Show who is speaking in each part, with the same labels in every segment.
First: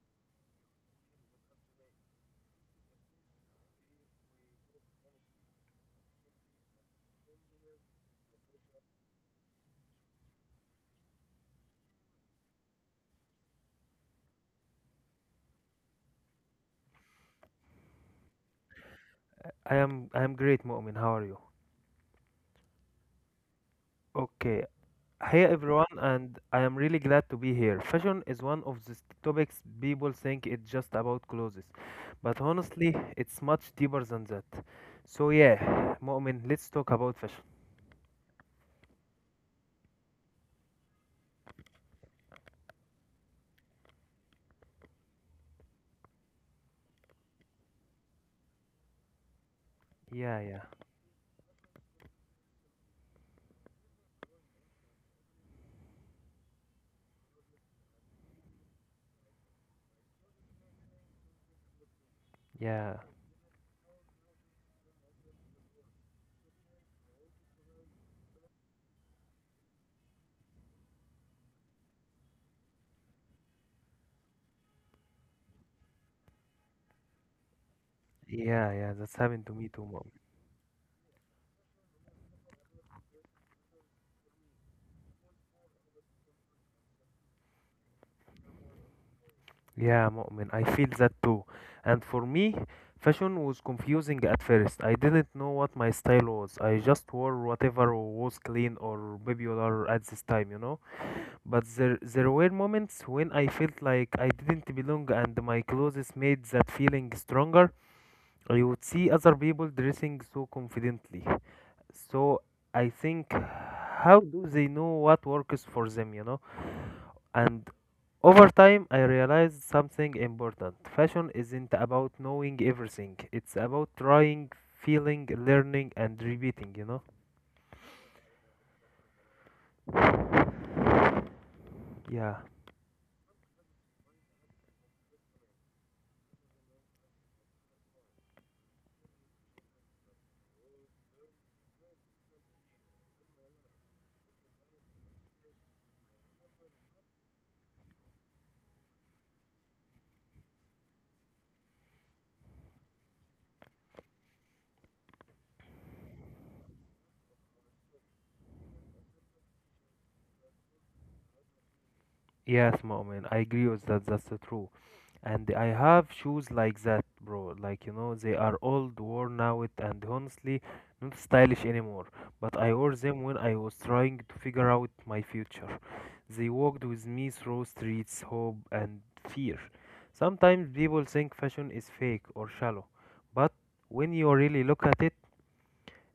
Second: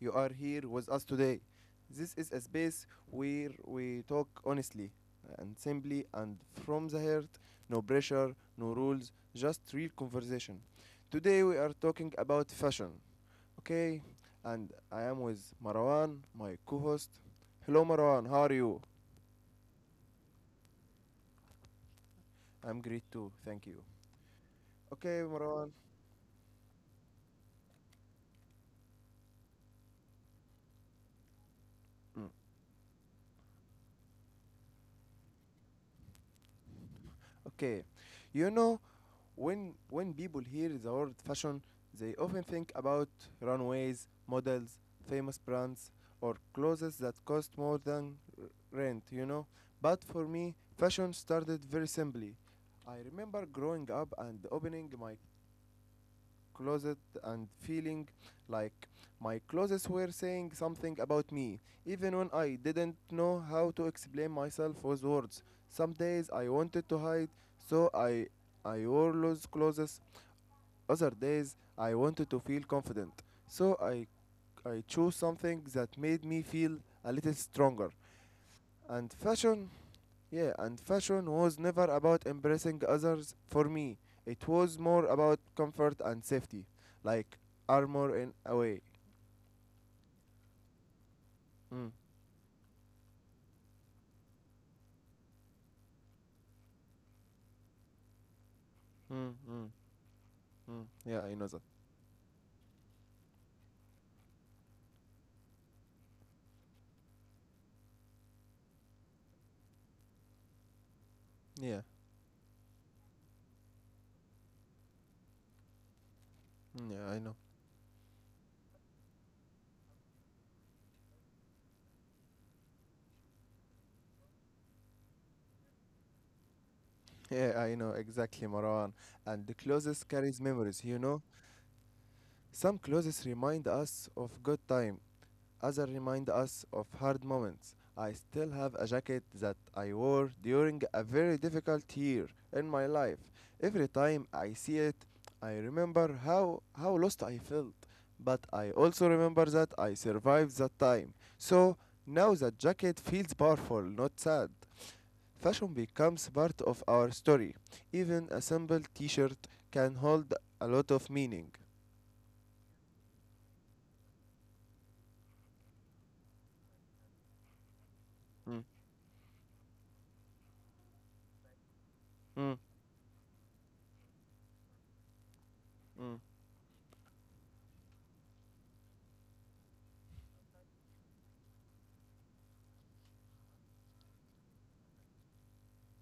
Speaker 1: you are here with us today. This is a space where we talk honestly and simply and from the heart, no pressure, no rules, just real conversation. Today we are talking about fashion, okay? And I am with Marwan, my co-host. Hello Marwan, how are you?
Speaker 2: I am great, Mu'min. How are you?
Speaker 1: I'm great too, thank you.
Speaker 2: Okay.
Speaker 1: Okay
Speaker 2: Hey
Speaker 1: Marwan.
Speaker 2: everyone, and I am really glad to be here. Fashion is one of these topics people think it's just about clothes,
Speaker 1: Mm.
Speaker 2: but honestly, it's much deeper than that. So yeah, Mu'min, let's talk about fashion.
Speaker 1: Okay, you know when people hear the word fashion, they often think about runways, models, famous brands, or clothes that cost more than rent, But for
Speaker 2: Yeah, yeah,
Speaker 1: me, fashion started very simply. I remember growing up and opening my closet and feeling like my closets were saying something about me, even when I
Speaker 2: yeah,
Speaker 1: didn't know how to explain myself with words. Some days I wanted to hide, so I wore loose clothes. Other days, I wanted to feel confident, so I chose something that made me feel a little stronger.
Speaker 2: yeah, yeah. That's
Speaker 1: And
Speaker 2: happened to me too.
Speaker 1: fashion was never about impressing others for me. It was more about comfort and safety, like armor in a way.
Speaker 2: Yeah, Mu'min, I feel that too. And
Speaker 1: Mm,
Speaker 2: for me, fashion was confusing at first. I didn't know what my style was. I just wore whatever was clean or
Speaker 1: mm, mm,
Speaker 2: popular at this time, you know.
Speaker 1: mm. Yeah, I
Speaker 2: But
Speaker 1: know that.
Speaker 2: there, there were moments when I felt like I didn't belong, and my clothes made that feeling stronger. I would see other people dressing so confidently.
Speaker 1: Yeah,
Speaker 2: So I think, how do they know what works for them, you know?
Speaker 1: yeah, I know.
Speaker 2: And over time, I realized something important. Fashion isn't about knowing everything, it's about trying, feeling, learning, and repeating, you know?
Speaker 1: Yeah, I know exactly, Marwan. And the clothes carries memories,
Speaker 2: Yeah.
Speaker 1: Some clothes remind us of good time. Others remind us of hard moments. I still have a jacket that I wore during a very difficult year in my life. Every time I see it, I remember how lost I felt. But I also remember that I survived that time. So now that jacket feels powerful, not sad. Fashion becomes part of our story. Even a simple t shirt can hold a lot of meaning.
Speaker 2: Yes, moment. I agree with that. That's the true. And I have shoes like that, bro. Like, you know, they are
Speaker 1: Mm,
Speaker 2: old, worn out, and honestly, not stylish anymore. But
Speaker 1: mm,
Speaker 2: I wore them when I was trying to figure out my future.
Speaker 1: mm.
Speaker 2: They walked with me through streets, hope, and fear. Sometimes people think fashion is fake or shallow, but when you really look at it,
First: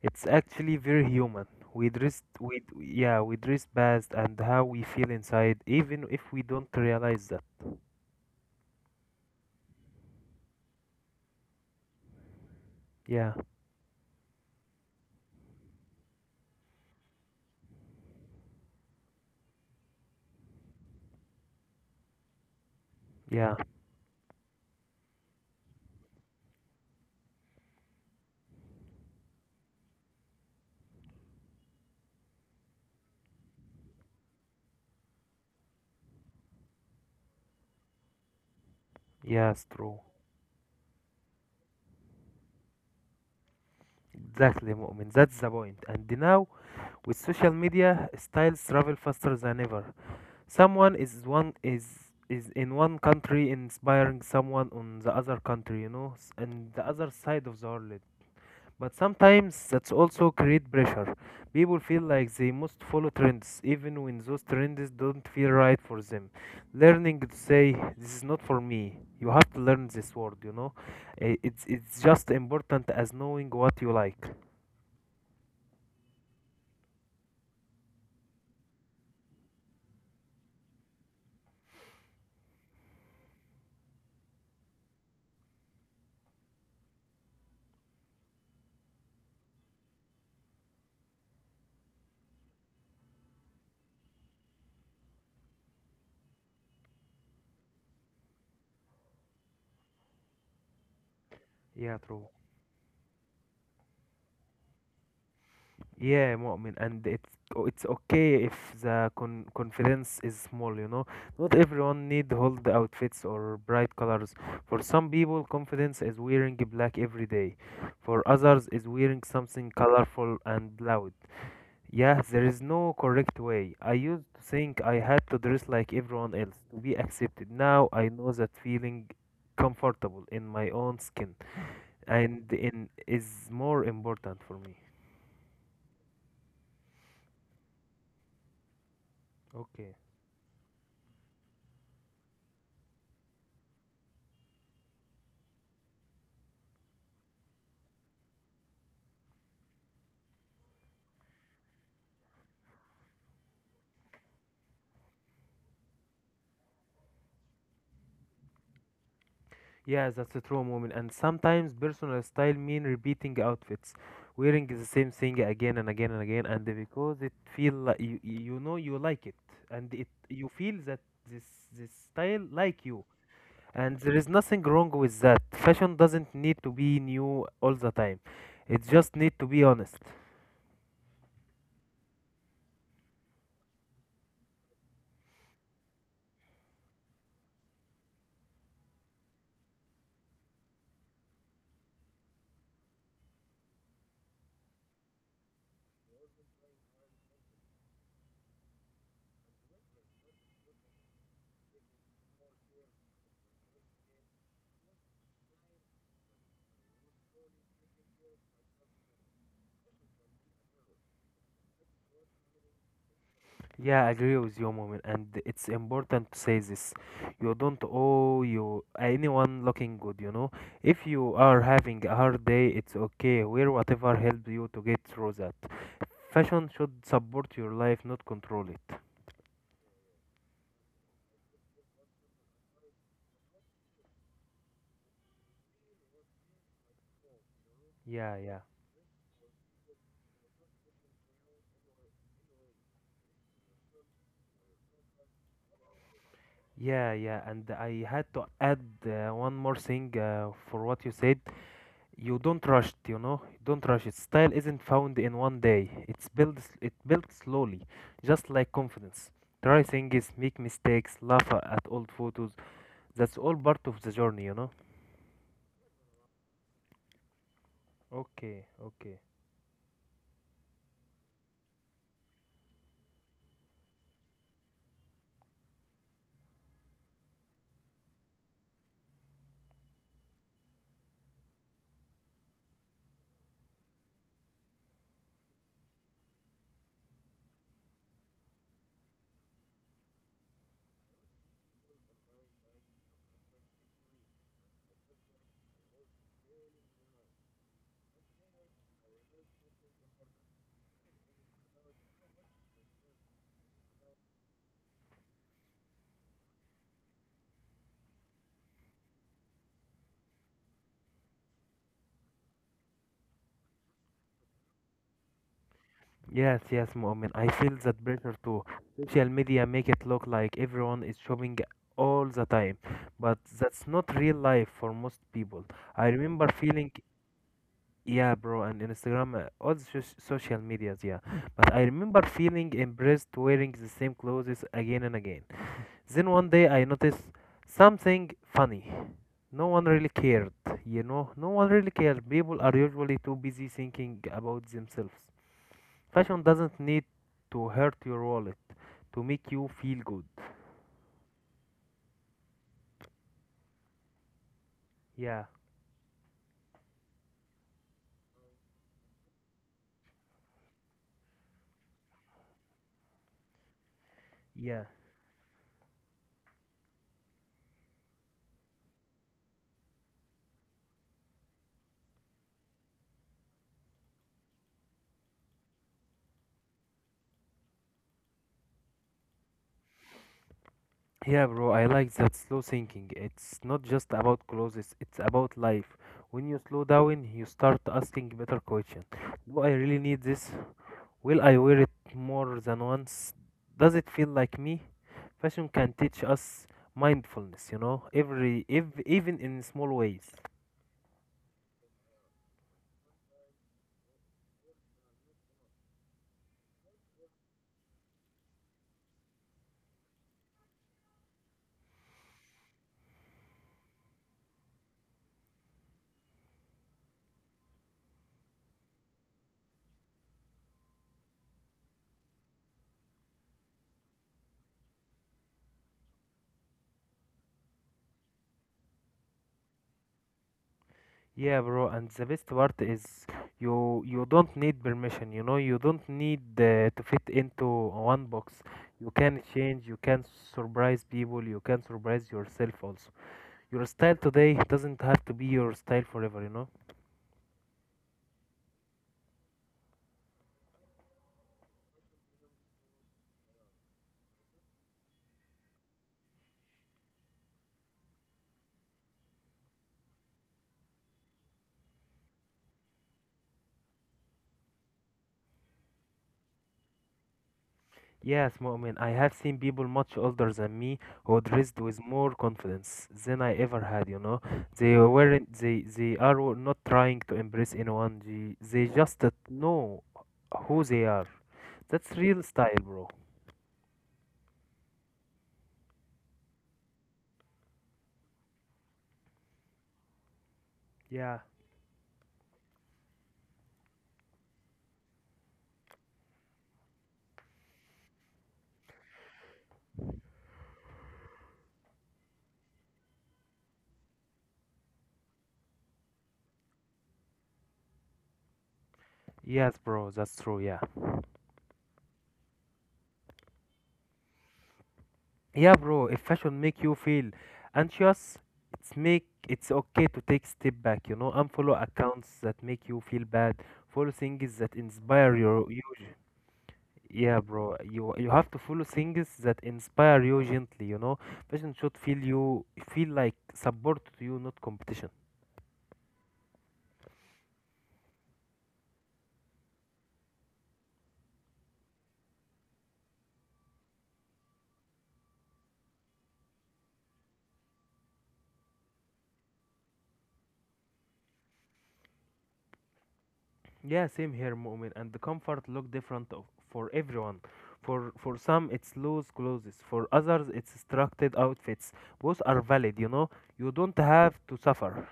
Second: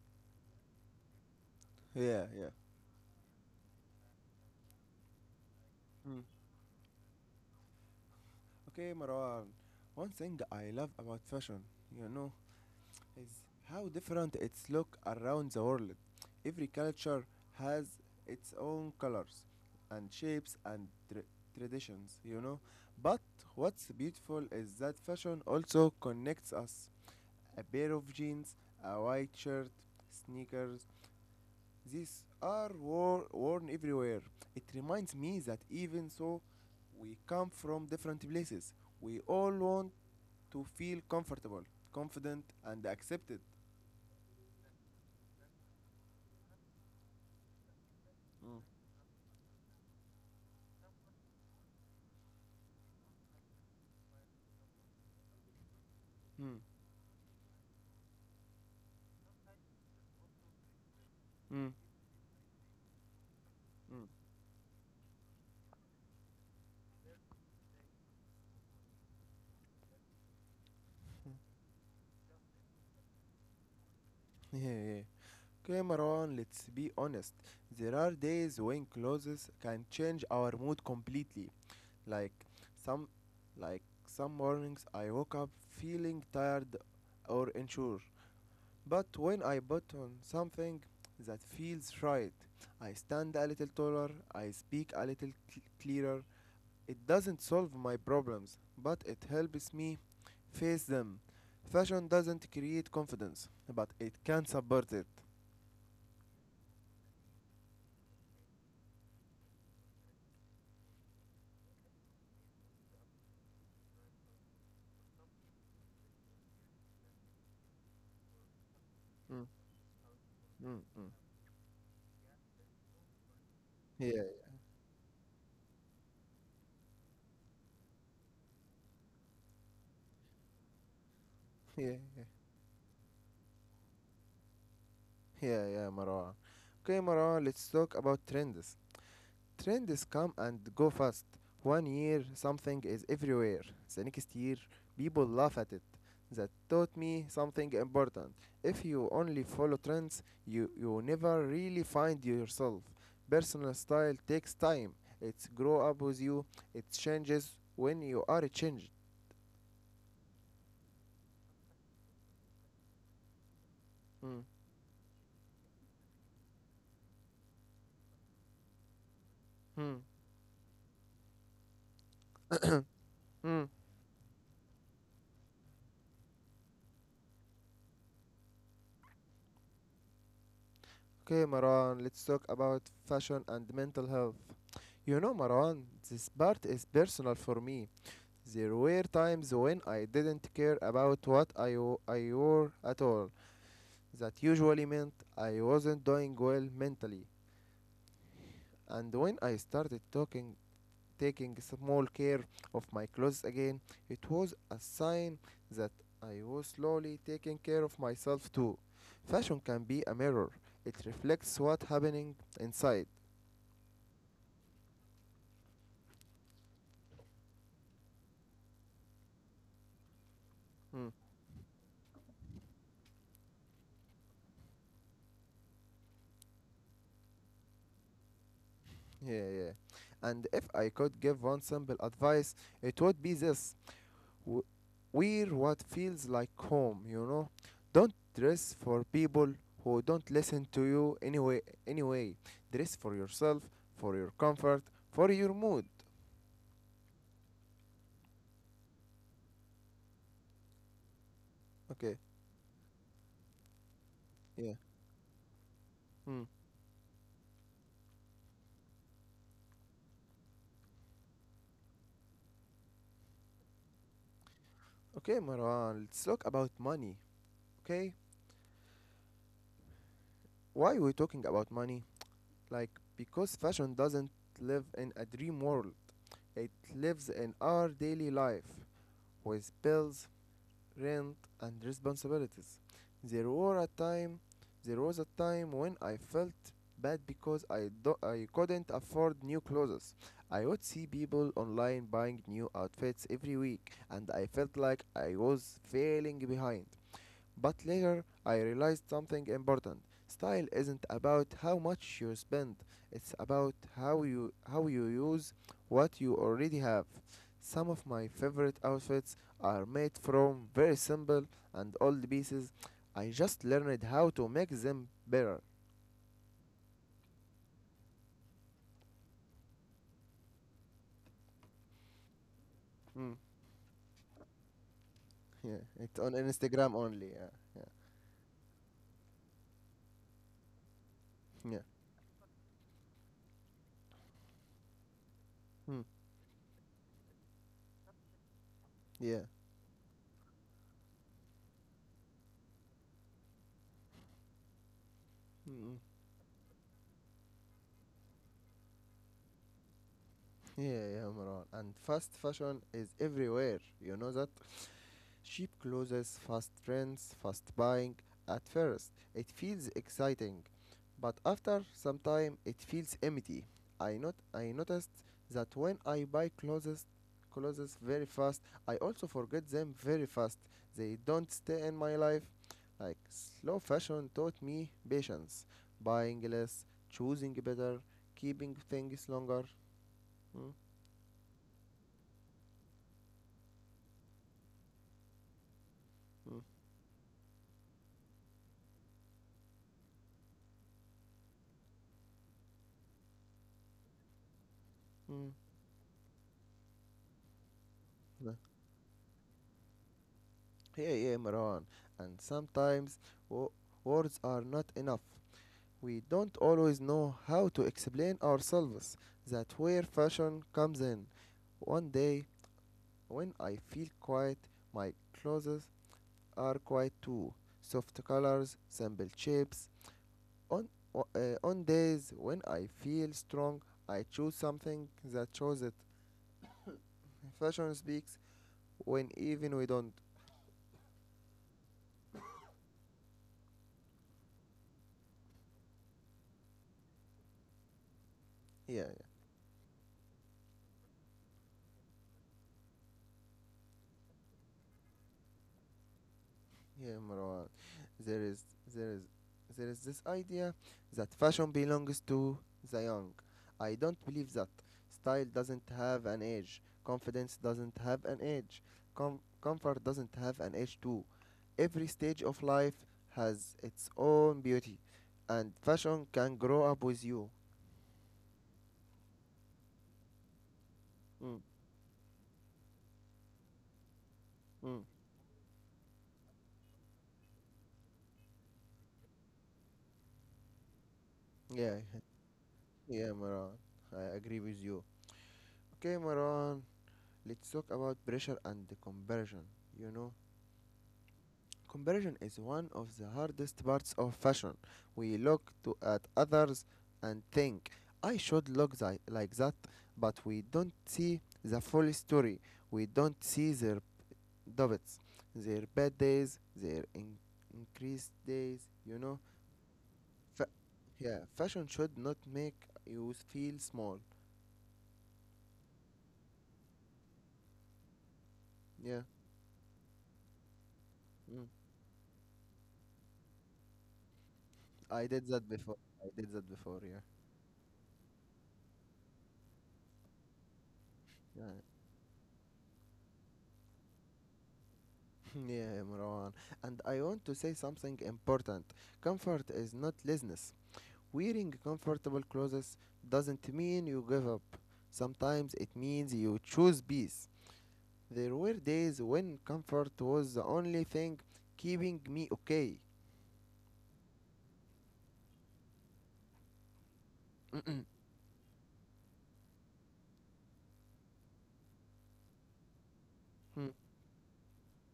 Speaker 2: it's actually very human. We dress,
Speaker 1: Yeah, yeah.
Speaker 2: we yeah, we dress best and how we feel inside, even
Speaker 1: Mm.
Speaker 2: if we don't realize that.
Speaker 1: Okay, Marwan. One thing I love about fashion, you know, is
Speaker 2: Yeah,
Speaker 1: how different its look around the world. Every culture has its own colors and shapes and traditions, But
Speaker 2: yeah,
Speaker 1: what's beautiful is that fashion also connects us. A pair of jeans, a white shirt, sneakers, these are worn everywhere. It reminds me that even so, we come from different places. We
Speaker 2: yeah,
Speaker 1: all
Speaker 2: it's
Speaker 1: want
Speaker 2: true.
Speaker 1: to feel comfortable, confident, and accepted.
Speaker 2: Exactly, Mu'min. That's the point. And now, with social media,
Speaker 1: Mm.
Speaker 2: styles travel faster than ever. Someone is in one country inspiring someone on the other country, you know,
Speaker 1: Mm.
Speaker 2: and the other side of the world. But sometimes that's also create pressure.
Speaker 1: Mm.
Speaker 2: People feel like they must follow trends, even
Speaker 1: Mm.
Speaker 2: when those trends don't feel right for them. Learning to say this is not for me. You have to learn this word, you know. It's just important as knowing what you like.
Speaker 1: Yeah, yeah. Okay, Marwan, let's be honest. There are days when clothes can change our mood completely. Like some, some mornings, I woke up feeling tired or unsure. But when I put on something that feels right, I stand a little taller, I speak a little clearer. It doesn't solve my problems, but it helps me face them.
Speaker 2: Yeah,
Speaker 1: Fashion
Speaker 2: true.
Speaker 1: doesn't create confidence, but it can support it.
Speaker 2: Yeah, Mu'min, and it's okay if the confidence is small, you know. Not everyone need hold outfits or bright colors. For some people, confidence is wearing black every day. For others, is wearing
Speaker 1: Mm,
Speaker 2: something colorful and
Speaker 1: mm, mm.
Speaker 2: loud. Yeah, there is no correct way. I
Speaker 1: Yeah,
Speaker 2: used to think I had to dress like everyone else to be accepted. Now I know that feeling comfortable in my own skin
Speaker 1: yeah, yeah,
Speaker 2: and in is more important for me.
Speaker 1: yeah, Marwa. Okay, Marwa, let's talk about trends.
Speaker 2: Okay.
Speaker 1: Trends come and go fast. One year something is everywhere. The next year people laugh at it. That taught me something important. If you only follow trends, you never really find yourself. Personal style takes time. It's grow up with you. It changes when you are changed.
Speaker 2: Yes, that's a true moment. And sometimes personal style mean repeating outfits,
Speaker 1: Mm,
Speaker 2: wearing the same thing again and again and again, and because it feel like you know you like it, and
Speaker 1: mm,
Speaker 2: it you feel that this this style like you,
Speaker 1: mm.
Speaker 2: and there is nothing wrong with that. Fashion doesn't need to be new all the time; it just need to be honest.
Speaker 1: Okay, Maran, let's talk about fashion and mental health. You know, Maran, this part is personal for me. There were times when I didn't care about what I wore at all. That usually meant I wasn't doing well mentally. And when I taking small care of my clothes again, it was a sign that I was slowly taking care of myself too. Fashion can be a mirror. It reflects what's happening inside.
Speaker 2: Yeah, I agree with you, moment, and it's important to say this. You don't owe you anyone looking good, you know. If
Speaker 1: Hmm.
Speaker 2: you are having a hard day, it's okay. Wear whatever helps you to get through that. Fashion should support your life, not control it.
Speaker 1: Yeah, yeah. And if I could give one simple advice, it would be this w- wear what feels like home, Don't
Speaker 2: Yeah, yeah.
Speaker 1: dress for people who don't listen to you anyway. Dress for yourself, for your comfort, for your mood.
Speaker 2: Yeah, yeah, and I had to add one more thing for what you said.
Speaker 1: Okay.
Speaker 2: You don't rush it, you know. Don't rush it. Style
Speaker 1: Yeah.
Speaker 2: isn't found in one day. It's
Speaker 1: Hmm.
Speaker 2: built it built slowly, just like confidence. Try things, make mistakes, laugh at old photos. That's all part of the journey, you know.
Speaker 1: Okay, Marwan, let's talk about money. Okay?
Speaker 2: Okay, okay.
Speaker 1: Why we talking about money? Like because fashion doesn't live in a dream world. It lives in our daily life with bills, rent and responsibilities. There were a time there was a time when I felt bad because I couldn't afford new clothes. I would see people online buying new outfits every week and I felt like I was failing behind. But later I realized something important. Style isn't about how much you spend. It's about how you use what you already have. Some of my favorite outfits are made from very simple and old pieces. I just learned how to make them better.
Speaker 2: Yes, yes, Mu'min. I feel that pressure too. Social media make it look like everyone is shopping all the time,
Speaker 1: Mm.
Speaker 2: but that's not real life for most people.
Speaker 1: Yeah,
Speaker 2: I
Speaker 1: it's on
Speaker 2: remember feeling
Speaker 1: Instagram only. Yeah, yeah,
Speaker 2: yeah, bro, and Instagram, all the social medias, yeah. But
Speaker 1: yeah,
Speaker 2: I remember feeling impressed wearing the same clothes again and again.
Speaker 1: mm.
Speaker 2: Then one day I noticed something funny.
Speaker 1: yeah,
Speaker 2: No one really cared, you know? No one really cared. People are usually too busy thinking about themselves.
Speaker 1: mm.
Speaker 2: Fashion doesn't need to hurt your wallet to make you feel good.
Speaker 1: Yeah, yeah, Marwan. And fast fashion is everywhere. You know that.
Speaker 2: Yeah,
Speaker 1: Cheap clothes, fast trends, fast buying. At first, it feels exciting, but after some time, it feels empty. I not I
Speaker 2: yeah.
Speaker 1: noticed that when I buy clothes very fast, I also forget them very fast. They don't stay in my life. Like slow fashion taught me patience, buying less, choosing better, keeping things longer. Mm,
Speaker 2: Yeah, bro, I like that slow thinking. It's not just about clothes, it's about life. When
Speaker 1: mm,
Speaker 2: you slow down, you start asking better questions. Do I really need this? Will I wear it more than once? Does it feel like me?
Speaker 1: mm.
Speaker 2: Fashion can teach us mindfulness, you know,
Speaker 1: Yeah.
Speaker 2: every even in small ways.
Speaker 1: Yeah, yeah, Maran. And sometimes wo- words are not enough. We don't always know how to explain ourselves. That's where fashion comes in. One day, when I feel quiet, my clothes are quiet too. Soft colors, simple shapes. On on days when I feel strong, I choose something that shows it. Fashion speaks when even we don't.
Speaker 2: Yeah, bro, and the best part is you don't need permission, you know, you don't need to fit into one box.
Speaker 1: Yeah,
Speaker 2: You can change, you can surprise people, you can surprise yourself also. Your style today doesn't have to be your style forever, you know?
Speaker 1: Yeah, Marwan. There is there is there is this idea that fashion belongs to the young. I don't believe that. Style doesn't have an age. Confidence doesn't have an age. Comfort doesn't have an age too. Every stage of life has its own beauty, and fashion can grow up with you.
Speaker 2: Yes, Mu'min, I have seen people much older than me who
Speaker 1: Mm,
Speaker 2: dressed with more confidence than I ever had, you know? They
Speaker 1: mm.
Speaker 2: weren't, they are not trying to impress anyone, they just know who they are.
Speaker 1: Yeah,
Speaker 2: That's real style, bro.
Speaker 1: yeah, Marwan. I agree with you. Okay, Marwan. Let's talk about pressure and the comparison. You know.
Speaker 2: Yeah.
Speaker 1: Comparison is one of the hardest parts of fashion. We look to at others and think, I should look like that, but we don't see the full story. We don't see their doubts, their bad days, their increased days, you know?
Speaker 2: Yes, bro, that's true,
Speaker 1: Fa-
Speaker 2: yeah.
Speaker 1: yeah, fashion should not make you feel small.
Speaker 2: Yeah, bro, if fashion make you feel anxious,
Speaker 1: Yeah,
Speaker 2: it's okay to take step back, you know,
Speaker 1: mm.
Speaker 2: unfollow accounts that make you feel bad. Follow things that
Speaker 1: I
Speaker 2: inspire
Speaker 1: did that
Speaker 2: your you.
Speaker 1: before. I did that before, yeah.
Speaker 2: Yeah, bro, you have to follow things that inspire you gently, you know.
Speaker 1: Yeah.
Speaker 2: Fashion should feel you feel like support to you, not competition.
Speaker 1: Yeah, Marwan. And I want to say something important. Comfort is not laziness. Wearing comfortable clothes doesn't mean you give up. Sometimes it means you choose peace. There were days when comfort was the only thing keeping me okay.
Speaker 2: Yeah, same here, Mu'min. And the comfort look different of, for everyone. For for some, it's loose clothes. For others, it's structured outfits. Both are valid, you know. You
Speaker 1: Mm.
Speaker 2: don't have to suffer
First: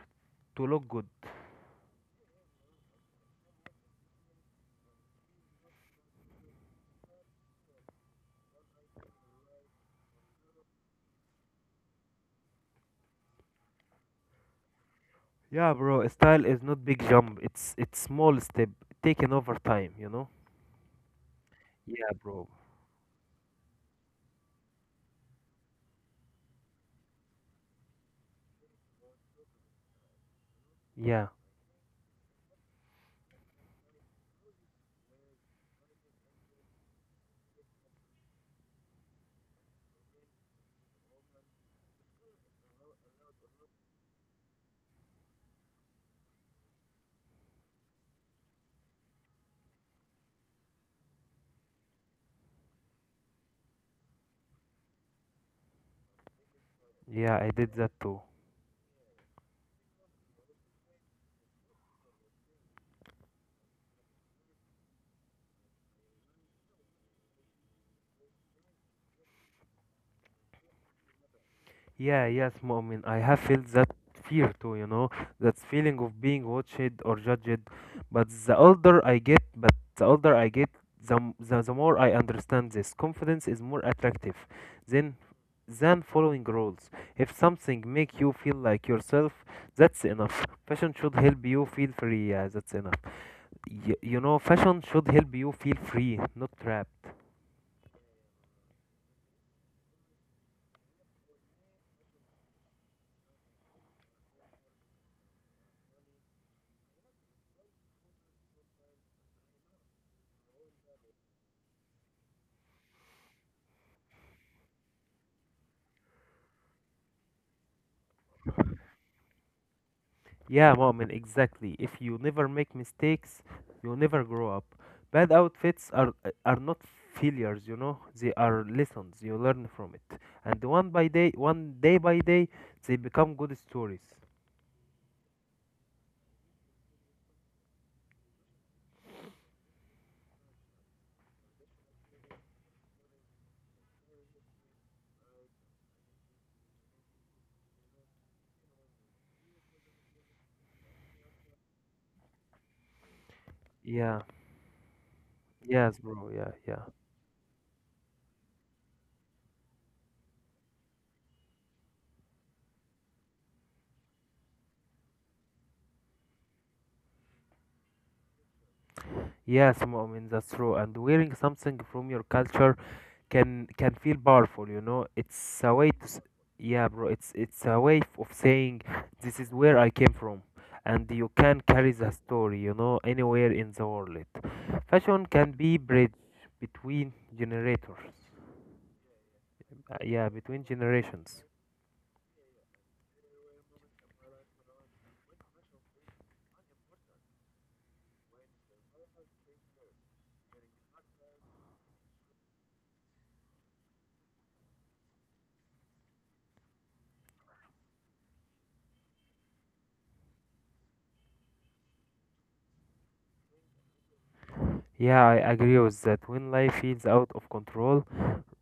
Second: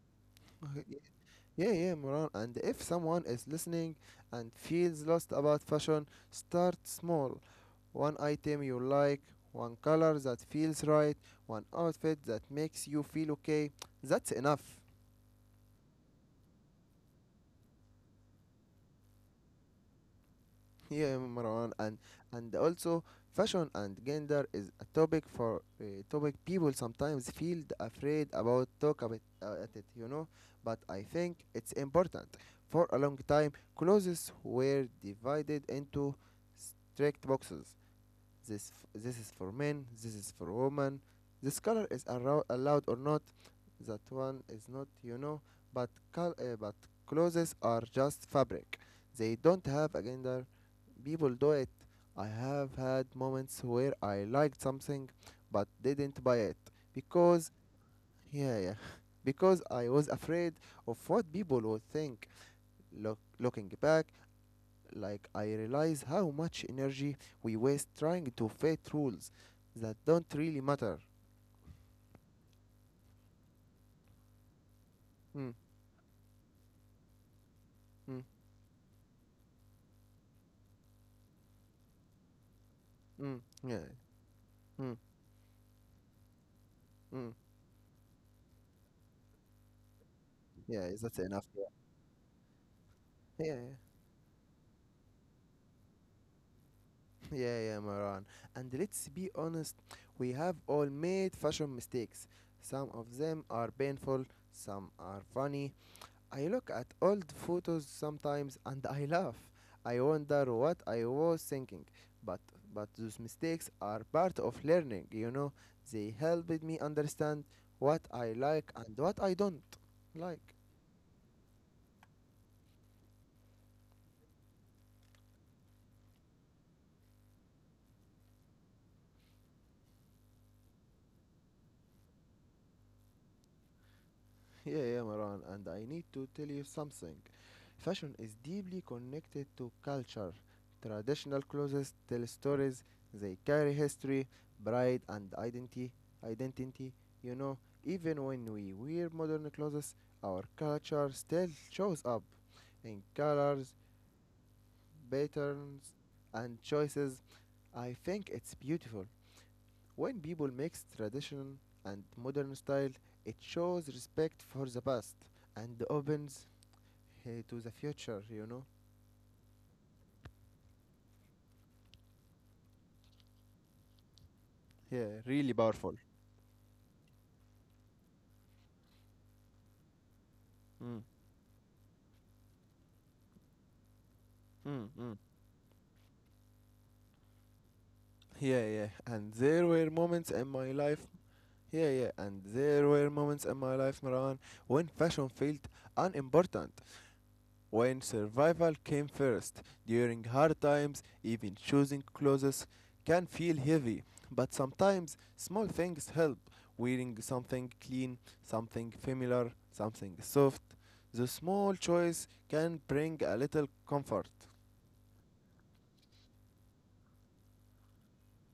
Speaker 2: to look
Speaker 1: Okay,
Speaker 2: good.
Speaker 1: Yeah, yeah, Moran. And if someone is listening and feels lost about fashion, start small. One item you like, one color that feels right, one outfit that makes you feel okay. That's enough.
Speaker 2: Yeah, bro. Style is not big jump. It's small step taken over time, you know.
Speaker 1: Yeah, Marwan. And
Speaker 2: Yeah, bro.
Speaker 1: and also, fashion and gender is a topic for topic people sometimes feel afraid about talk about at it. You know, but I
Speaker 2: Yeah,
Speaker 1: think it's important. For a long time, clothes were divided into strict boxes. This, this is for men, this is for women. This color is allowed or not. That one is not, you know. But clothes are just fabric. They don't have a gender. People do it. I have had moments where I liked something but didn't buy it
Speaker 2: yeah. I
Speaker 1: because,
Speaker 2: did that too.
Speaker 1: yeah, yeah, because I was afraid of what people would think. Looking back, I realize how much energy we waste trying to fit rules that don't really matter.
Speaker 2: Yeah, yes, Mu'min. I have felt that fear too, you know,
Speaker 1: Mm,
Speaker 2: that feeling of being watched or judged.
Speaker 1: mm,
Speaker 2: But the older I get, the more I understand this.
Speaker 1: mm,
Speaker 2: Confidence is more
Speaker 1: yeah,
Speaker 2: attractive
Speaker 1: mm,
Speaker 2: than than following rules. If
Speaker 1: mm,
Speaker 2: something make you feel like yourself, that's enough.
Speaker 1: yeah,
Speaker 2: Fashion
Speaker 1: is
Speaker 2: should
Speaker 1: that
Speaker 2: help
Speaker 1: enough?
Speaker 2: you feel free. Yeah, that's enough.
Speaker 1: Yeah, yeah,
Speaker 2: You know, fashion should help you feel free, not trapped.
Speaker 1: yeah, yeah, Maran. And let's be honest, we have all made fashion mistakes. Some of them are painful, some are funny, I look at old photos sometimes and I laugh. I wonder what I was thinking. But but those mistakes are part of learning, you know. They helped me understand what I like and what I don't like.
Speaker 2: Yeah, Mu'min, exactly. If you never make mistakes, you never grow up. Bad outfits are not failures, you know. They are lessons. You learn from it, and one by day, one day by day, they become good stories.
Speaker 1: Yeah, yeah, Maran, and I need to tell you something. Fashion is deeply connected to culture. Traditional clothes tell stories, they carry history, pride, and identity. Identity, you know, even when we wear modern clothes, our culture still shows up in colors,
Speaker 2: Yeah. Yes,
Speaker 1: patterns,
Speaker 2: bro. Yeah,
Speaker 1: and
Speaker 2: yeah.
Speaker 1: choices. I think it's beautiful. When people mix tradition and modern style, it shows respect for the past and opens to the future, you know.
Speaker 2: Yes, Mu'min, that's true. And wearing something from your culture can feel powerful, you know.
Speaker 1: Yeah,
Speaker 2: It's
Speaker 1: really
Speaker 2: a way
Speaker 1: powerful.
Speaker 2: to, s- yeah, bro. It's a way of saying this is where I came from,
Speaker 1: Mm,
Speaker 2: and you can carry the story, you know, anywhere in the world.
Speaker 1: mm, mm.
Speaker 2: Fashion can be bridge between generations,
Speaker 1: Yeah, yeah. And there were
Speaker 2: yeah,
Speaker 1: moments in
Speaker 2: between
Speaker 1: my life.
Speaker 2: generations.
Speaker 1: Yeah, yeah. And there were moments in my life, Marwan, when fashion felt unimportant, when survival came first. During hard times, even choosing clothes can feel heavy. But sometimes small things help. Wearing something clean, something familiar, something soft. The small choice can bring a little comfort.
Speaker 2: Yeah, I agree with that. When life feels out of control,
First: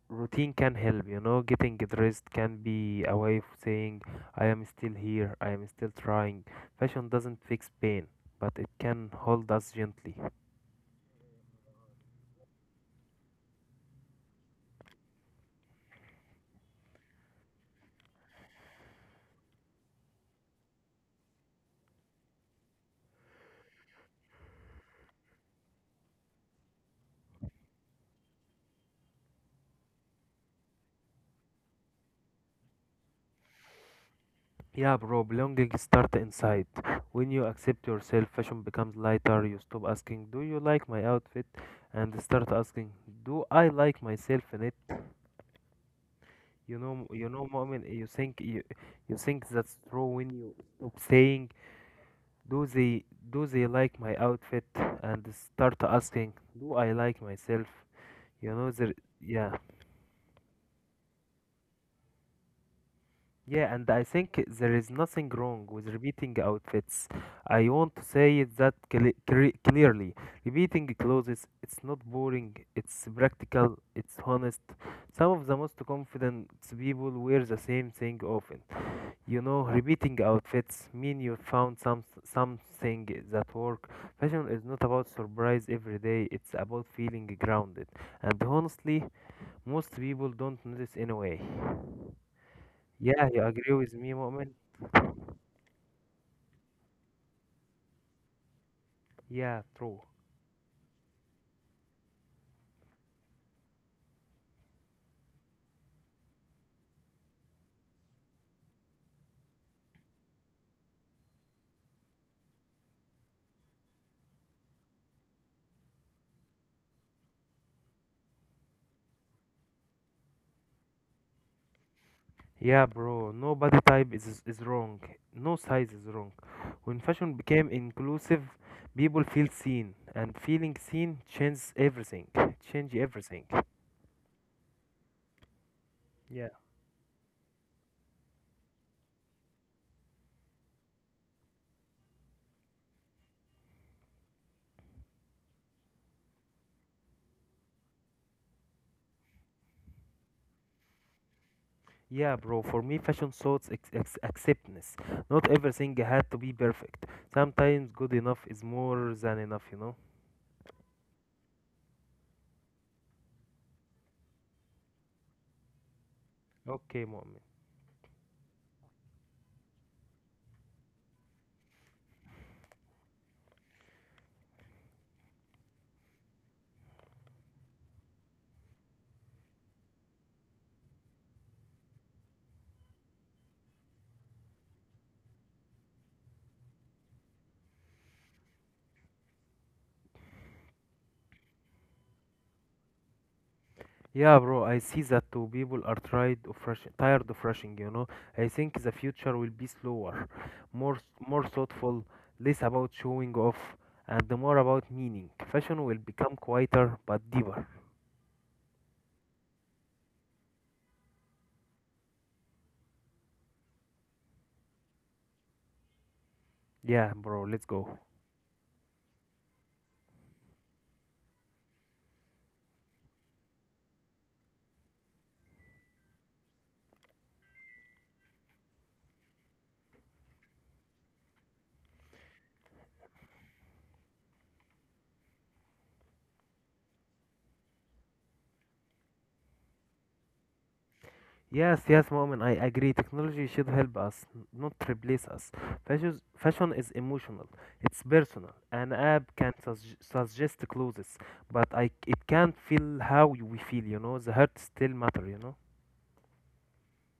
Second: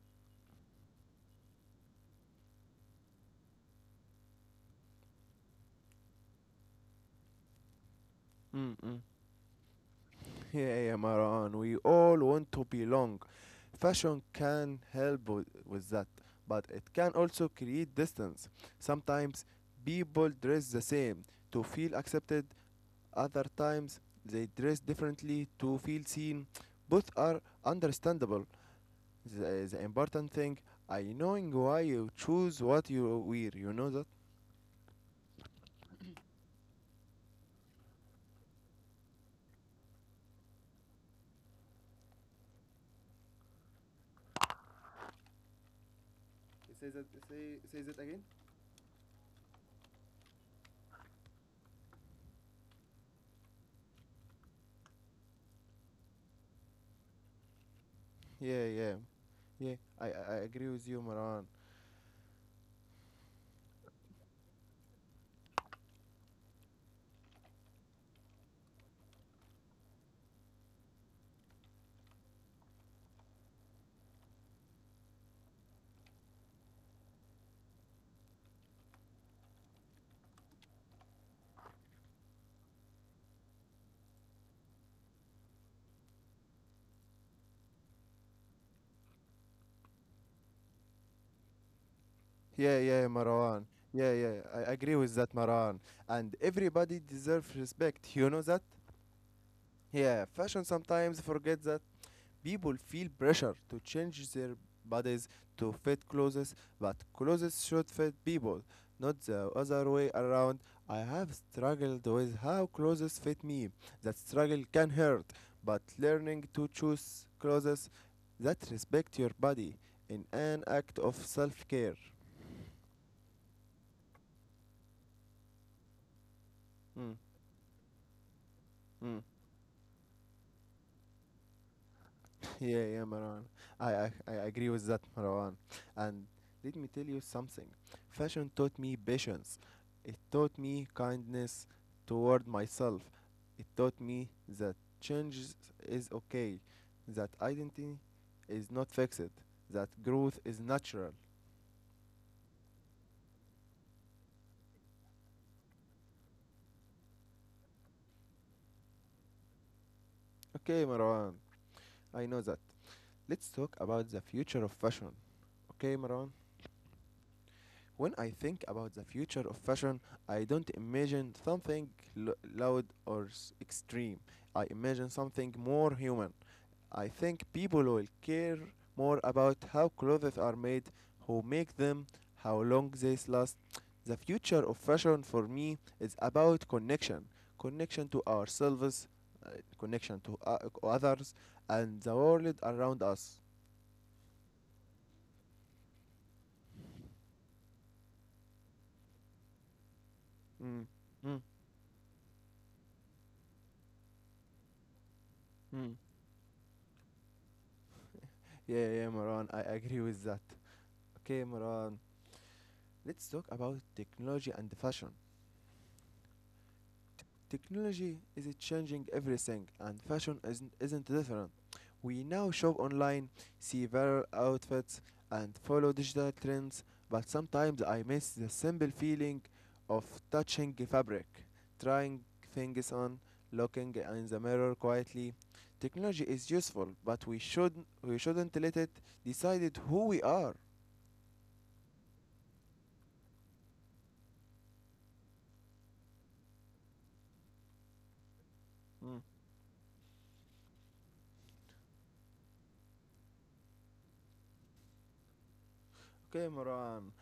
Speaker 2: routine can help. You know, getting dressed can be a way of saying, I am still here, I am still trying. Fashion doesn't fix pain, but it
Speaker 1: Mm, mm.
Speaker 2: can hold us gently.
Speaker 1: Yeah, yeah, Marwan. We all want to belong. Fashion can help with that, but it can also create distance. Sometimes people dress the same to feel accepted, other times they dress differently to feel seen. Both are understandable. The important thing, I knowing why you choose what you wear, you know that?
Speaker 2: Yeah, bro, belonging starts inside. When you accept yourself, fashion becomes lighter. You stop asking, do you like my outfit? And start asking, do I like myself in it?
Speaker 1: Say that.
Speaker 2: You know,
Speaker 1: Say
Speaker 2: moment
Speaker 1: that
Speaker 2: you
Speaker 1: again.
Speaker 2: think you, you think that's true when you stop saying do they like my outfit and start asking, do I like myself? You
Speaker 1: Yeah,
Speaker 2: know,
Speaker 1: yeah,
Speaker 2: there, yeah.
Speaker 1: yeah. I agree with you, Maran.
Speaker 2: Yeah, and I think there is nothing wrong with repeating outfits. I want to say it that clearly. Repeating clothes, it's not boring, it's practical, it's honest. Some of the most confident people wear the same thing often. You know, repeating outfits mean you found something that work. Fashion is not about surprise every day. It's about feeling grounded. And honestly, most people don't notice anyway.
Speaker 1: Yeah, yeah,
Speaker 2: Yeah, you
Speaker 1: Marwan.
Speaker 2: agree with
Speaker 1: Yeah,
Speaker 2: me,
Speaker 1: yeah,
Speaker 2: Moment?
Speaker 1: I agree with that, Marwan. And everybody deserves respect, you know that?
Speaker 2: Yeah, true.
Speaker 1: Yeah, fashion sometimes forgets that people feel pressure to change their bodies to fit clothes, but clothes should fit people, not the other way around. I have struggled with how clothes fit me. That struggle can hurt, but learning to choose clothes that respect your body in an act of self-care.
Speaker 2: Yeah, bro. No body type is wrong. No size is wrong. When
Speaker 1: Mm,
Speaker 2: fashion became inclusive,
Speaker 1: mm.
Speaker 2: people feel seen, and feeling seen changes everything.
Speaker 1: Yeah,
Speaker 2: Change
Speaker 1: yeah, Marwan.
Speaker 2: everything.
Speaker 1: I agree with that, Marwan. And
Speaker 2: Yeah.
Speaker 1: let me tell you something. Fashion taught me patience. It taught me kindness toward myself. It taught me that change is okay, that identity is not fixed, that growth is natural.
Speaker 2: Yeah, bro, for me, fashion shows acceptance. Not everything had to be perfect. Sometimes good enough is more than enough, you know?
Speaker 1: Okay, Marwan. I know that. Let's talk about the future of fashion. Okay, Marwan?
Speaker 2: Okay, Mu'min.
Speaker 1: When I think about the future of fashion, I don't imagine something loud or extreme. I imagine something more human. I think people will care more about how clothes are made, who make them, how long they last. The future of fashion for me is about connection connection to ourselves, uh, connection to others, and the world around us.
Speaker 2: Yeah, bro, I see that too. People are tired of rushing, you know? I think the future will be slower,
Speaker 1: Mm,
Speaker 2: more,
Speaker 1: mm,
Speaker 2: more thoughtful, less about showing off, and more about meaning. Fashion
Speaker 1: mm.
Speaker 2: will become quieter but deeper.
Speaker 1: Yeah, yeah, Maran, I agree with that. Okay, Moran. Let's talk about technology and fashion.
Speaker 2: Yeah, bro, let's go.
Speaker 1: Technology is changing everything, and fashion isn't different. We now shop online, see viral outfits, and follow digital trends, but sometimes I miss the simple feeling of touching fabric, trying things on, looking in the mirror quietly. Technology is useful, but we shouldn't let it decide who we are.
Speaker 2: Yes, yes, Moment, I agree. Technology should help us, not replace us. Fashion is emotional, it's personal. An
Speaker 1: Mm.
Speaker 2: app can suggest clothes, but I, it can't feel how you- we feel, you know? The heart still matter, you know?
Speaker 1: Okay, Moran.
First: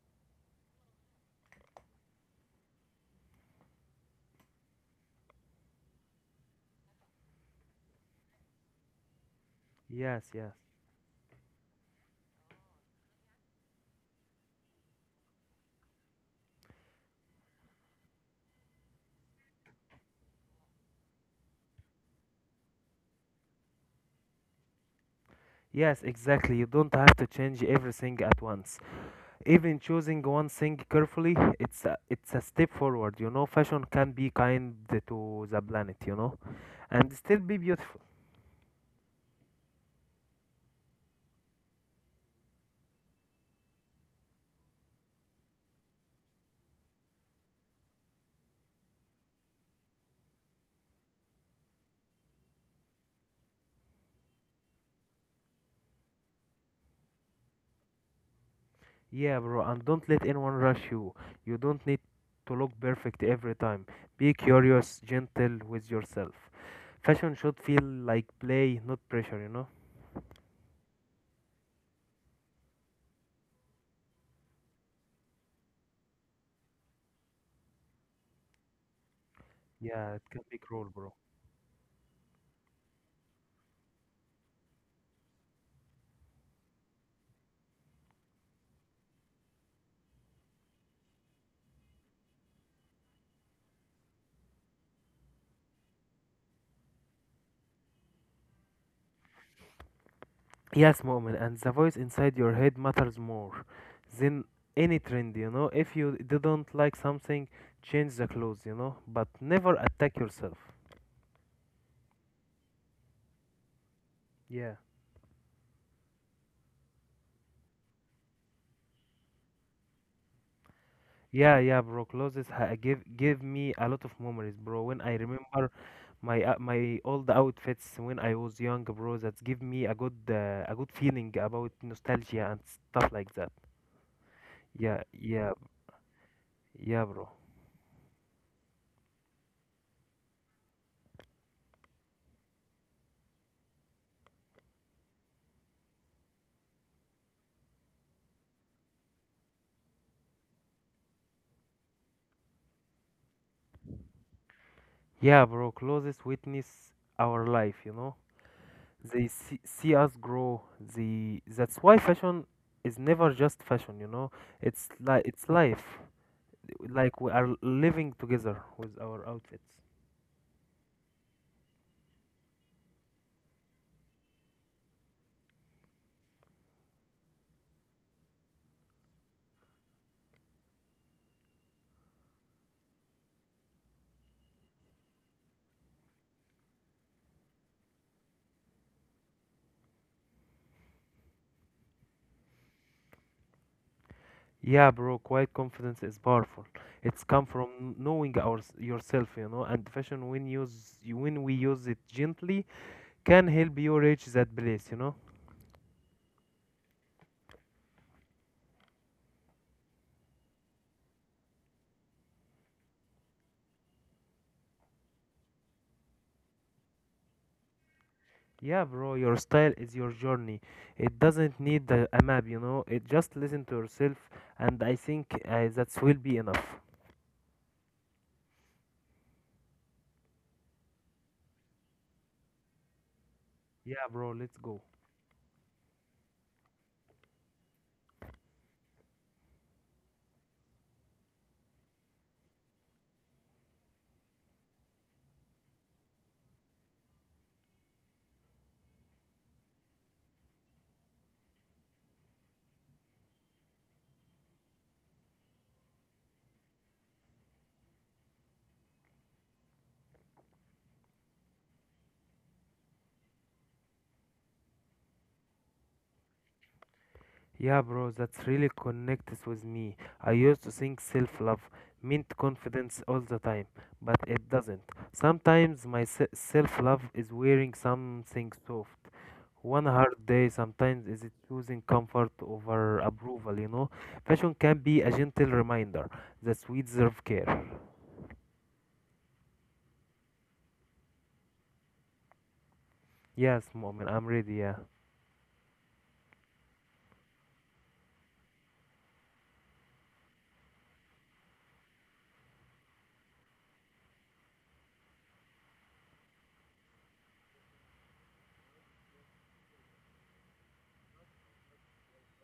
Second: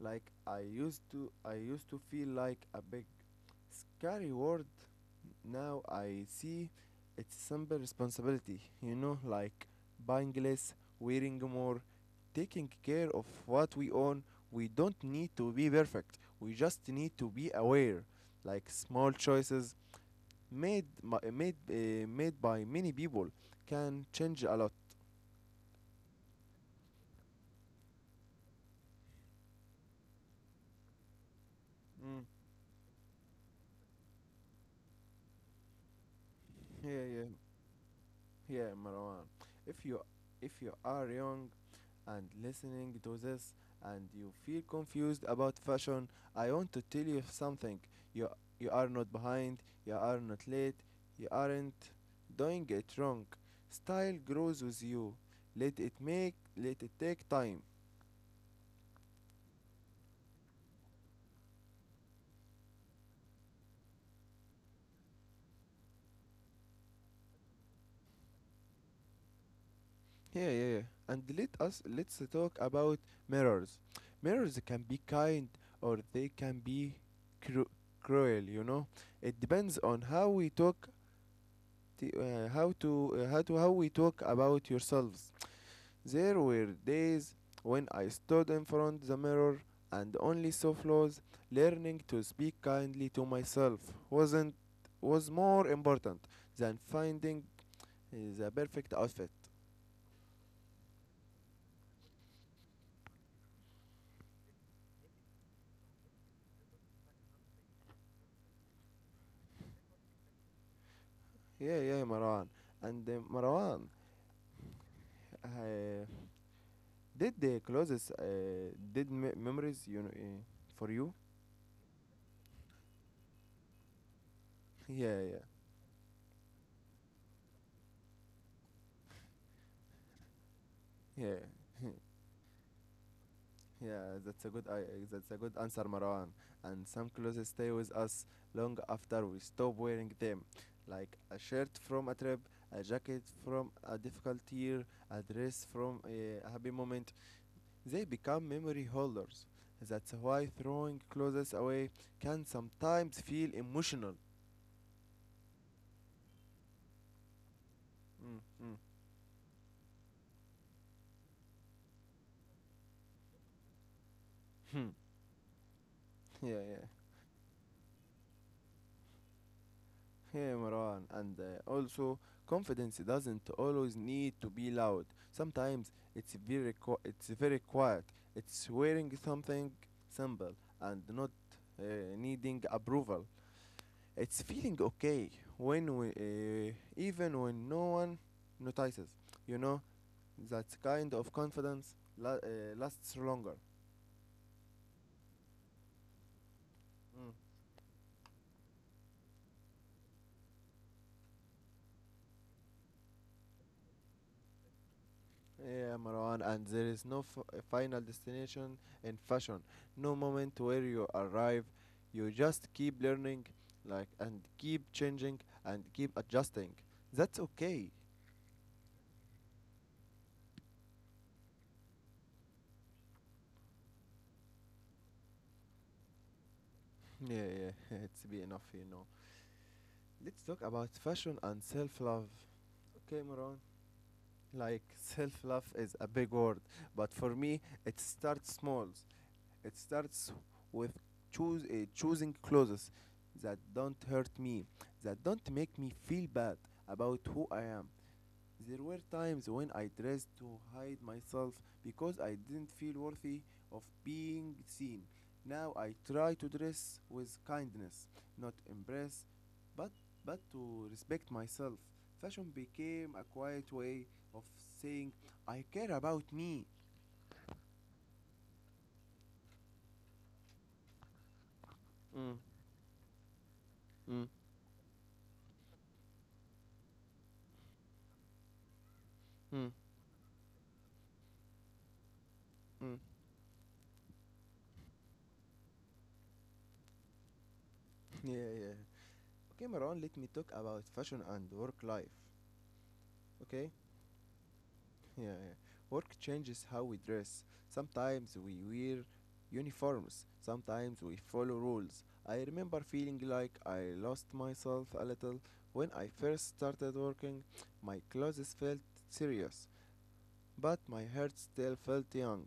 Speaker 1: Like I used to feel like a big scary word. Now I see it's simple responsibility, you know, like
Speaker 2: Yes,
Speaker 1: buying
Speaker 2: yes.
Speaker 1: less, wearing more, taking care of what we own. We don't need to be perfect. We just need to be aware. Like small choices made my, made made by many people can change a lot.
Speaker 2: Yes, exactly. You don't have to change everything at once. Even choosing one thing carefully,
Speaker 1: Mm.
Speaker 2: it's a step forward, you know? Fashion can be kind to the planet, you know?
Speaker 1: Yeah,
Speaker 2: And
Speaker 1: yeah,
Speaker 2: still be beautiful.
Speaker 1: yeah, Marwan. If you if you are young, and listening to this and you feel confused about fashion, I want to tell you something. You you are not behind, you are not late, you aren't doing it wrong. Style grows with you. Let it take time.
Speaker 2: Yeah, bro, and don't let anyone rush you. You don't need to look perfect every time. Be curious, gentle with yourself. Fashion should feel like play, not pressure, you know?
Speaker 1: Yeah, yeah, yeah. And let's talk about mirrors. Mirrors can be kind or they can be cru- cruel, you know. It depends on
Speaker 2: Yeah, it
Speaker 1: how
Speaker 2: can
Speaker 1: we
Speaker 2: be
Speaker 1: talk
Speaker 2: cruel, bro.
Speaker 1: how we talk about yourselves. There were days when I stood in front the mirror and only saw flaws. Learning to speak kindly to myself wasn't was more important than finding the perfect outfit.
Speaker 2: Yes, moment, and the voice inside your head matters more than any trend, you know? If you didn't like something, change the clothes, you know? But never attack yourself.
Speaker 1: Yeah, yeah, Marwan. And Marwan,
Speaker 2: Yeah.
Speaker 1: uh, did the clothes, did memories you know, for you?
Speaker 2: Yeah, yeah, bro. Clothes give me a lot of memories, bro. When I
Speaker 1: Yeah,
Speaker 2: remember my old outfits when I was young, bro. That give me a good
Speaker 1: yeah,
Speaker 2: feeling about
Speaker 1: yeah.
Speaker 2: nostalgia and stuff like that.
Speaker 1: Yeah, that's a
Speaker 2: Yeah,
Speaker 1: that's a good
Speaker 2: yeah,
Speaker 1: answer, Marwan. And
Speaker 2: yeah,
Speaker 1: some
Speaker 2: bro.
Speaker 1: clothes stay with us long after we stop wearing them, like a shirt from a trip, a jacket from a difficult year, a dress from a happy moment. They become memory holders. That's why throwing clothes away can sometimes feel emotional.
Speaker 2: Yeah, bro. Clothes witness our life, you know.
Speaker 1: Mm, mm,
Speaker 2: They see us grow. They that's why fashion is never just fashion, you know.
Speaker 1: hmm.
Speaker 2: It's like it's life.
Speaker 1: Yeah, yeah.
Speaker 2: Like we are living together with our outfits.
Speaker 1: Hey Maran, and also confidence doesn't always need to be loud. Sometimes it's very quiet. It's wearing something simple and not uh, needing approval. It's feeling okay when we even when no one notices. You know that kind of lasts longer.
Speaker 2: Yeah, bro, quiet confidence is powerful. It's
Speaker 1: Mm.
Speaker 2: come from knowing our yourself, you know, and fashion when we use it gently can help you reach that place, you know.
Speaker 1: Yeah, Marwan, and there is no final destination in fashion. No moment where you arrive. You just keep learning, like, and keep changing and keep adjusting. That's okay.
Speaker 2: Yeah, bro, your style is your journey. It doesn't need a map, you know. It just listen to yourself, and I think that will be enough.
Speaker 1: Yeah, yeah, it's be enough, you know. Let's talk about fashion and self love. Okay, Marwan.
Speaker 2: Yeah, bro, let's
Speaker 1: Like,
Speaker 2: go.
Speaker 1: self love is a big word, but for me, it starts small. It starts with choosing clothes that don't hurt me, that don't make me feel bad about who I am. There were times when I dressed to hide myself because I didn't feel worthy of being seen. Now I try to dress with kindness, not embrace, but to respect myself. Fashion became a quiet way of saying I care about me.
Speaker 2: Yeah, bro, that's really connects with me. I used to think self love
Speaker 1: Mm,
Speaker 2: meant confidence all the time, but
Speaker 1: mm,
Speaker 2: it doesn't. Sometimes my self love is wearing something soft.
Speaker 1: mm,
Speaker 2: One hard day sometimes is it choosing comfort
Speaker 1: mm.
Speaker 2: over approval, you know? Fashion can be a gentle reminder that we deserve care.
Speaker 1: Yeah, yeah. Okay, Maran, let me talk about fashion and work life.
Speaker 2: Yes,
Speaker 1: Okay?
Speaker 2: Moment, I'm ready, yeah.
Speaker 1: Yeah, yeah. Work changes how we dress. Sometimes we wear uniforms, sometimes we follow rules. I remember feeling like I lost myself a little when I first started working. My clothes felt serious, but my heart still felt young.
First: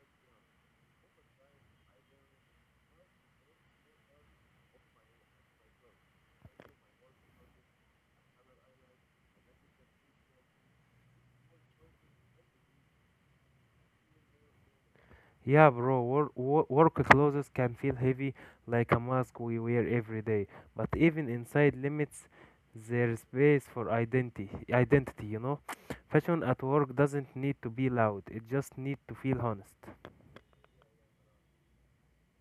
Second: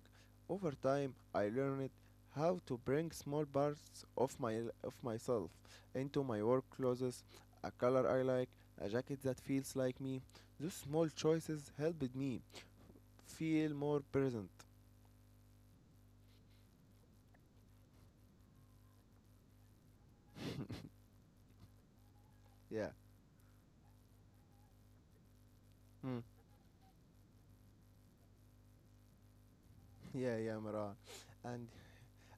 Speaker 1: Over time, I learned how to bring small parts of my of myself into my work clothes, a color I like, a jacket that feels like me. Those small choices helped me feel more present.
Speaker 2: Yeah, bro, work clothes can feel heavy like a mask we wear every day, but even inside limits
Speaker 1: Yeah.
Speaker 2: their space for identity, you know?
Speaker 1: Mm.
Speaker 2: Fashion at work doesn't need to be loud, it just needs to feel honest.
Speaker 1: Yeah, yeah, Marwan. And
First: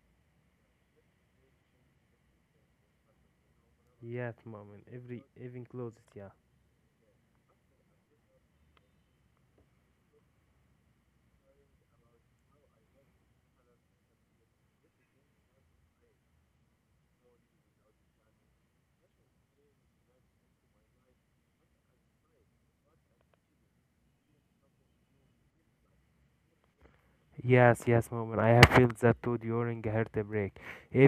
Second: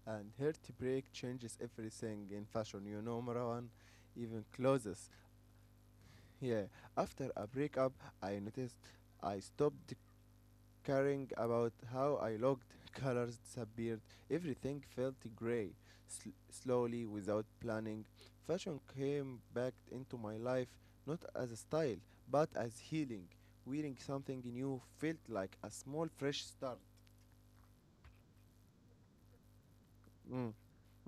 Speaker 1: and heartbreak changes everything in fashion, you know, Marwan,
Speaker 2: Yes,
Speaker 1: even
Speaker 2: mom, and
Speaker 1: clothes.
Speaker 2: every even clothes, yeah.
Speaker 1: Yeah. After a breakup, I noticed I stopped caring about how I looked. Colors disappeared. Everything felt gray. Slowly, without planning, fashion came back into my life, not as a style, but as healing. Wearing something new felt like a small fresh start.
Speaker 2: Yes, yes, moment. I have felt that too during a
Speaker 1: Mm.
Speaker 2: heartbreak.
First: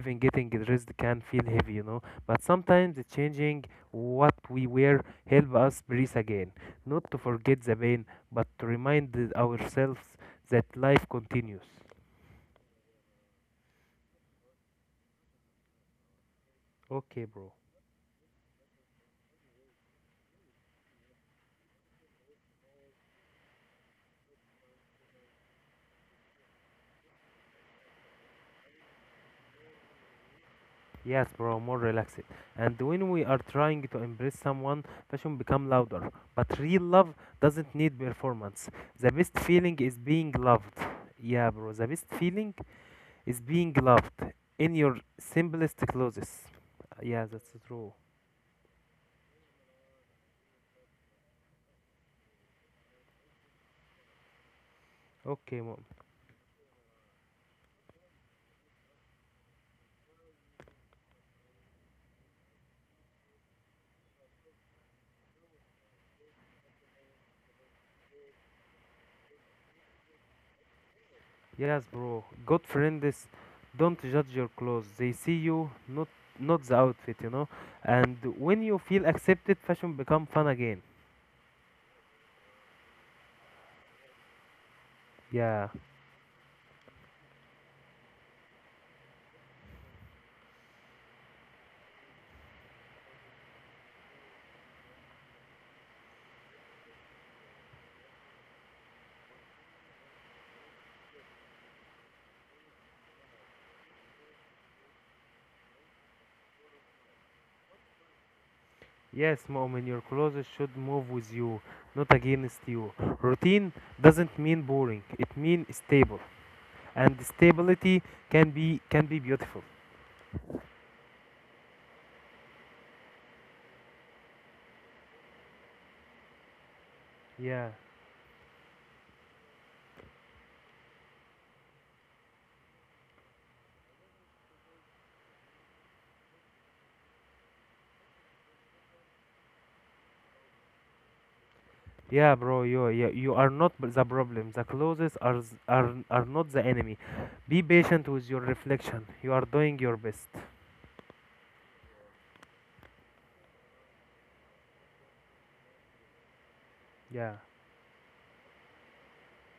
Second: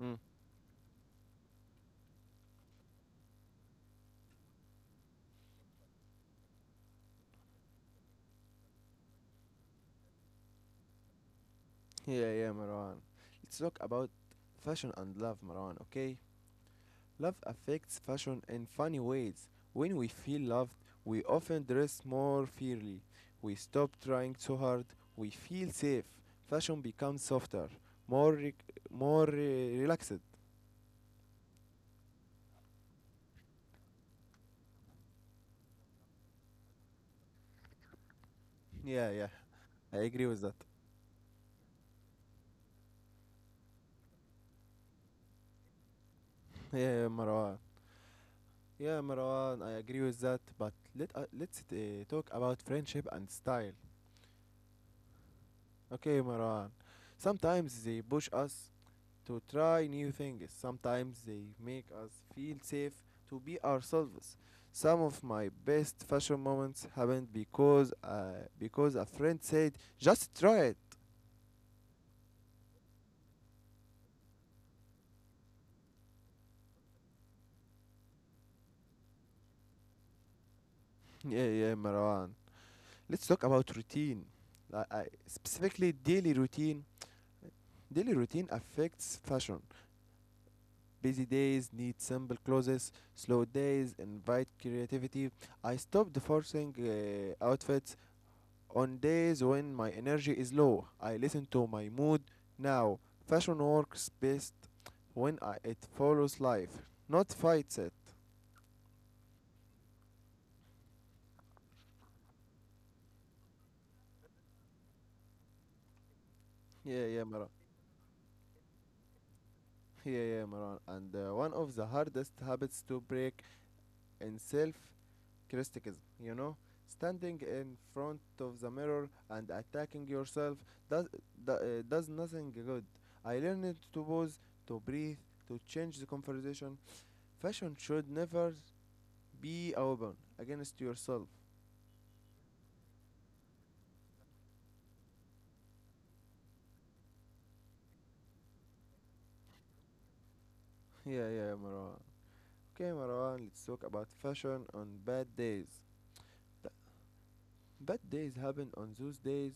Speaker 1: Mm.
Speaker 2: getting dressed can feel heavy, you know. But sometimes changing what we wear help us breathe again. Not to forget the pain, but to remind ourselves that life continues.
Speaker 1: Yeah, yeah, Marwan. Let's talk about fashion and love, Marwan, okay?
Speaker 2: Okay,
Speaker 1: Love
Speaker 2: bro.
Speaker 1: affects fashion in funny ways. When we feel loved, we often dress more fairly. We stop trying so hard. We feel safe. Fashion becomes softer, more re- more relaxed.
Speaker 2: Yes, bro, more relaxed. And when we are trying to embrace someone, passion become louder. But real love doesn't need performance.
Speaker 1: Yeah,
Speaker 2: The
Speaker 1: yeah,
Speaker 2: best feeling is
Speaker 1: I agree
Speaker 2: being
Speaker 1: with that.
Speaker 2: loved. Yeah, bro. The best feeling is being loved in your simplest clothes. Ah,
Speaker 1: Yeah,
Speaker 2: yeah, that's
Speaker 1: Marwan.
Speaker 2: true.
Speaker 1: Yeah, Marwan, I agree with that. But let's talk about friendship and style.
Speaker 2: Okay, mom.
Speaker 1: Okay, Marwan. Sometimes they push us to try new things. Sometimes they make us feel safe to be ourselves. Some of my best fashion moments happened because a friend said, "Just try it."
Speaker 2: Yes, bro. Good friends don't judge your clothes. They see you, not the outfit, you know. And when you feel accepted, fashion become fun again.
Speaker 1: Yeah, yeah, Marwan. Let's talk about routine. Like, I,
Speaker 2: Yeah.
Speaker 1: specifically, daily routine. Daily routine affects fashion. Busy days need simple clothes. Slow days invite creativity. I stopped forcing outfits. On days when my energy is low, I listen to my mood. Now, fashion works best when it follows life, not fights it.
Speaker 2: Yes, mom. And your clothes should move with you, not against you. Routine doesn't mean boring. It means stable.
Speaker 1: Yeah,
Speaker 2: And
Speaker 1: yeah, Maran.
Speaker 2: stability can be beautiful.
Speaker 1: Yeah, yeah, Maran. And one of the hardest habits to break in self criticism, you know? Standing
Speaker 2: Yeah.
Speaker 1: in front of the mirror and attacking yourself does, does nothing good. I learned to pause, to breathe, to change the conversation. Fashion should never be open against yourself.
Speaker 2: Yeah, bro, you are not the problem. The closest are, s- are not the enemy. Be patient with your reflection. You are doing your best.
Speaker 1: Yeah, yeah, Marwan. Okay, Marwan, let's talk about fashion on bad days. Th-
Speaker 2: Yeah.
Speaker 1: Bad days happen on those days.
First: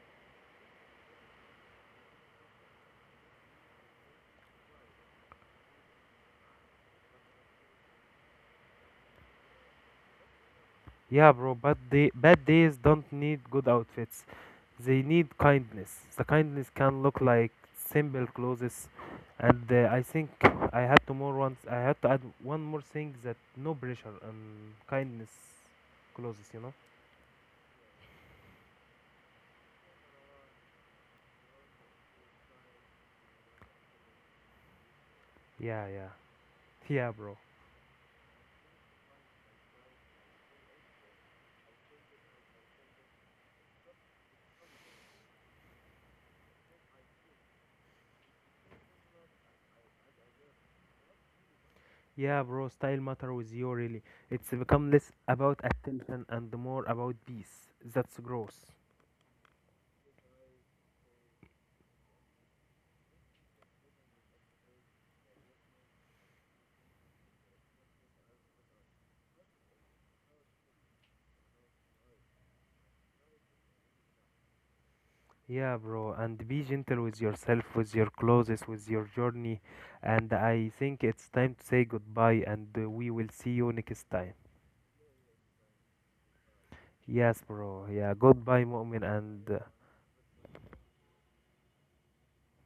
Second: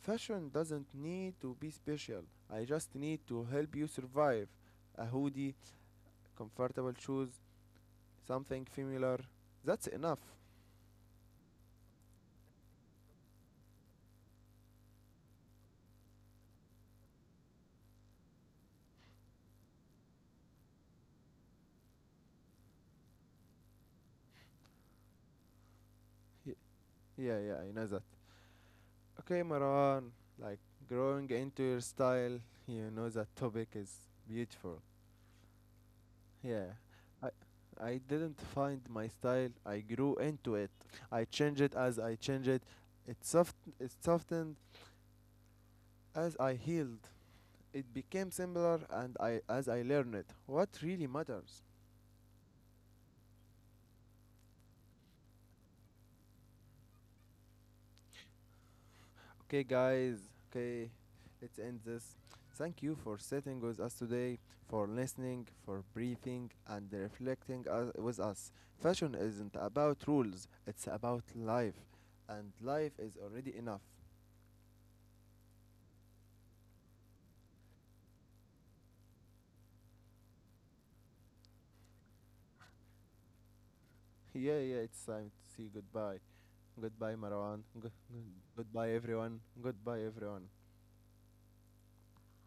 Speaker 1: Fashion doesn't need to be special. I just need to help you survive. A hoodie, comfortable shoes, something familiar. That's enough.
Speaker 2: Yeah, bro, but the bad days don't need good outfits. They need kindness. The kindness can look like simple clothes. And I think I had to more once. I had to add one more thing that no pressure and kindness clothes.
Speaker 1: Y-
Speaker 2: You know?
Speaker 1: Yeah, yeah, I know that. Okay, Marwan, like growing into your style, you know that topic is beautiful.
Speaker 2: Yeah, yeah,
Speaker 1: Yeah.
Speaker 2: yeah,
Speaker 1: I
Speaker 2: bro.
Speaker 1: I didn't find my style. I grew into it. I changed it as I changed it. It soft it softened as I healed. It became similar and I as I learned it. What really matters.
Speaker 2: Yeah, bro, style matter with you really. It's become less about attention and more about peace. That's gross.
Speaker 1: Okay guys, okay. Let's end this. Thank you for sitting with us today, for listening, for breathing and reflecting with us. Fashion isn't about rules, it's about life and life is already enough.
Speaker 2: Yeah, bro, and be gentle with yourself, with your clothes, with your journey. And I think it's time to say goodbye, and we will see you next time.
Speaker 1: Yeah, yeah, it's time to say goodbye. Goodbye,
Speaker 2: Yes,
Speaker 1: Marwan.
Speaker 2: bro.
Speaker 1: Good,
Speaker 2: Yeah,
Speaker 1: good,
Speaker 2: goodbye,
Speaker 1: goodbye,
Speaker 2: Mu'min,
Speaker 1: everyone.
Speaker 2: and uh,
Speaker 1: Goodbye, everyone.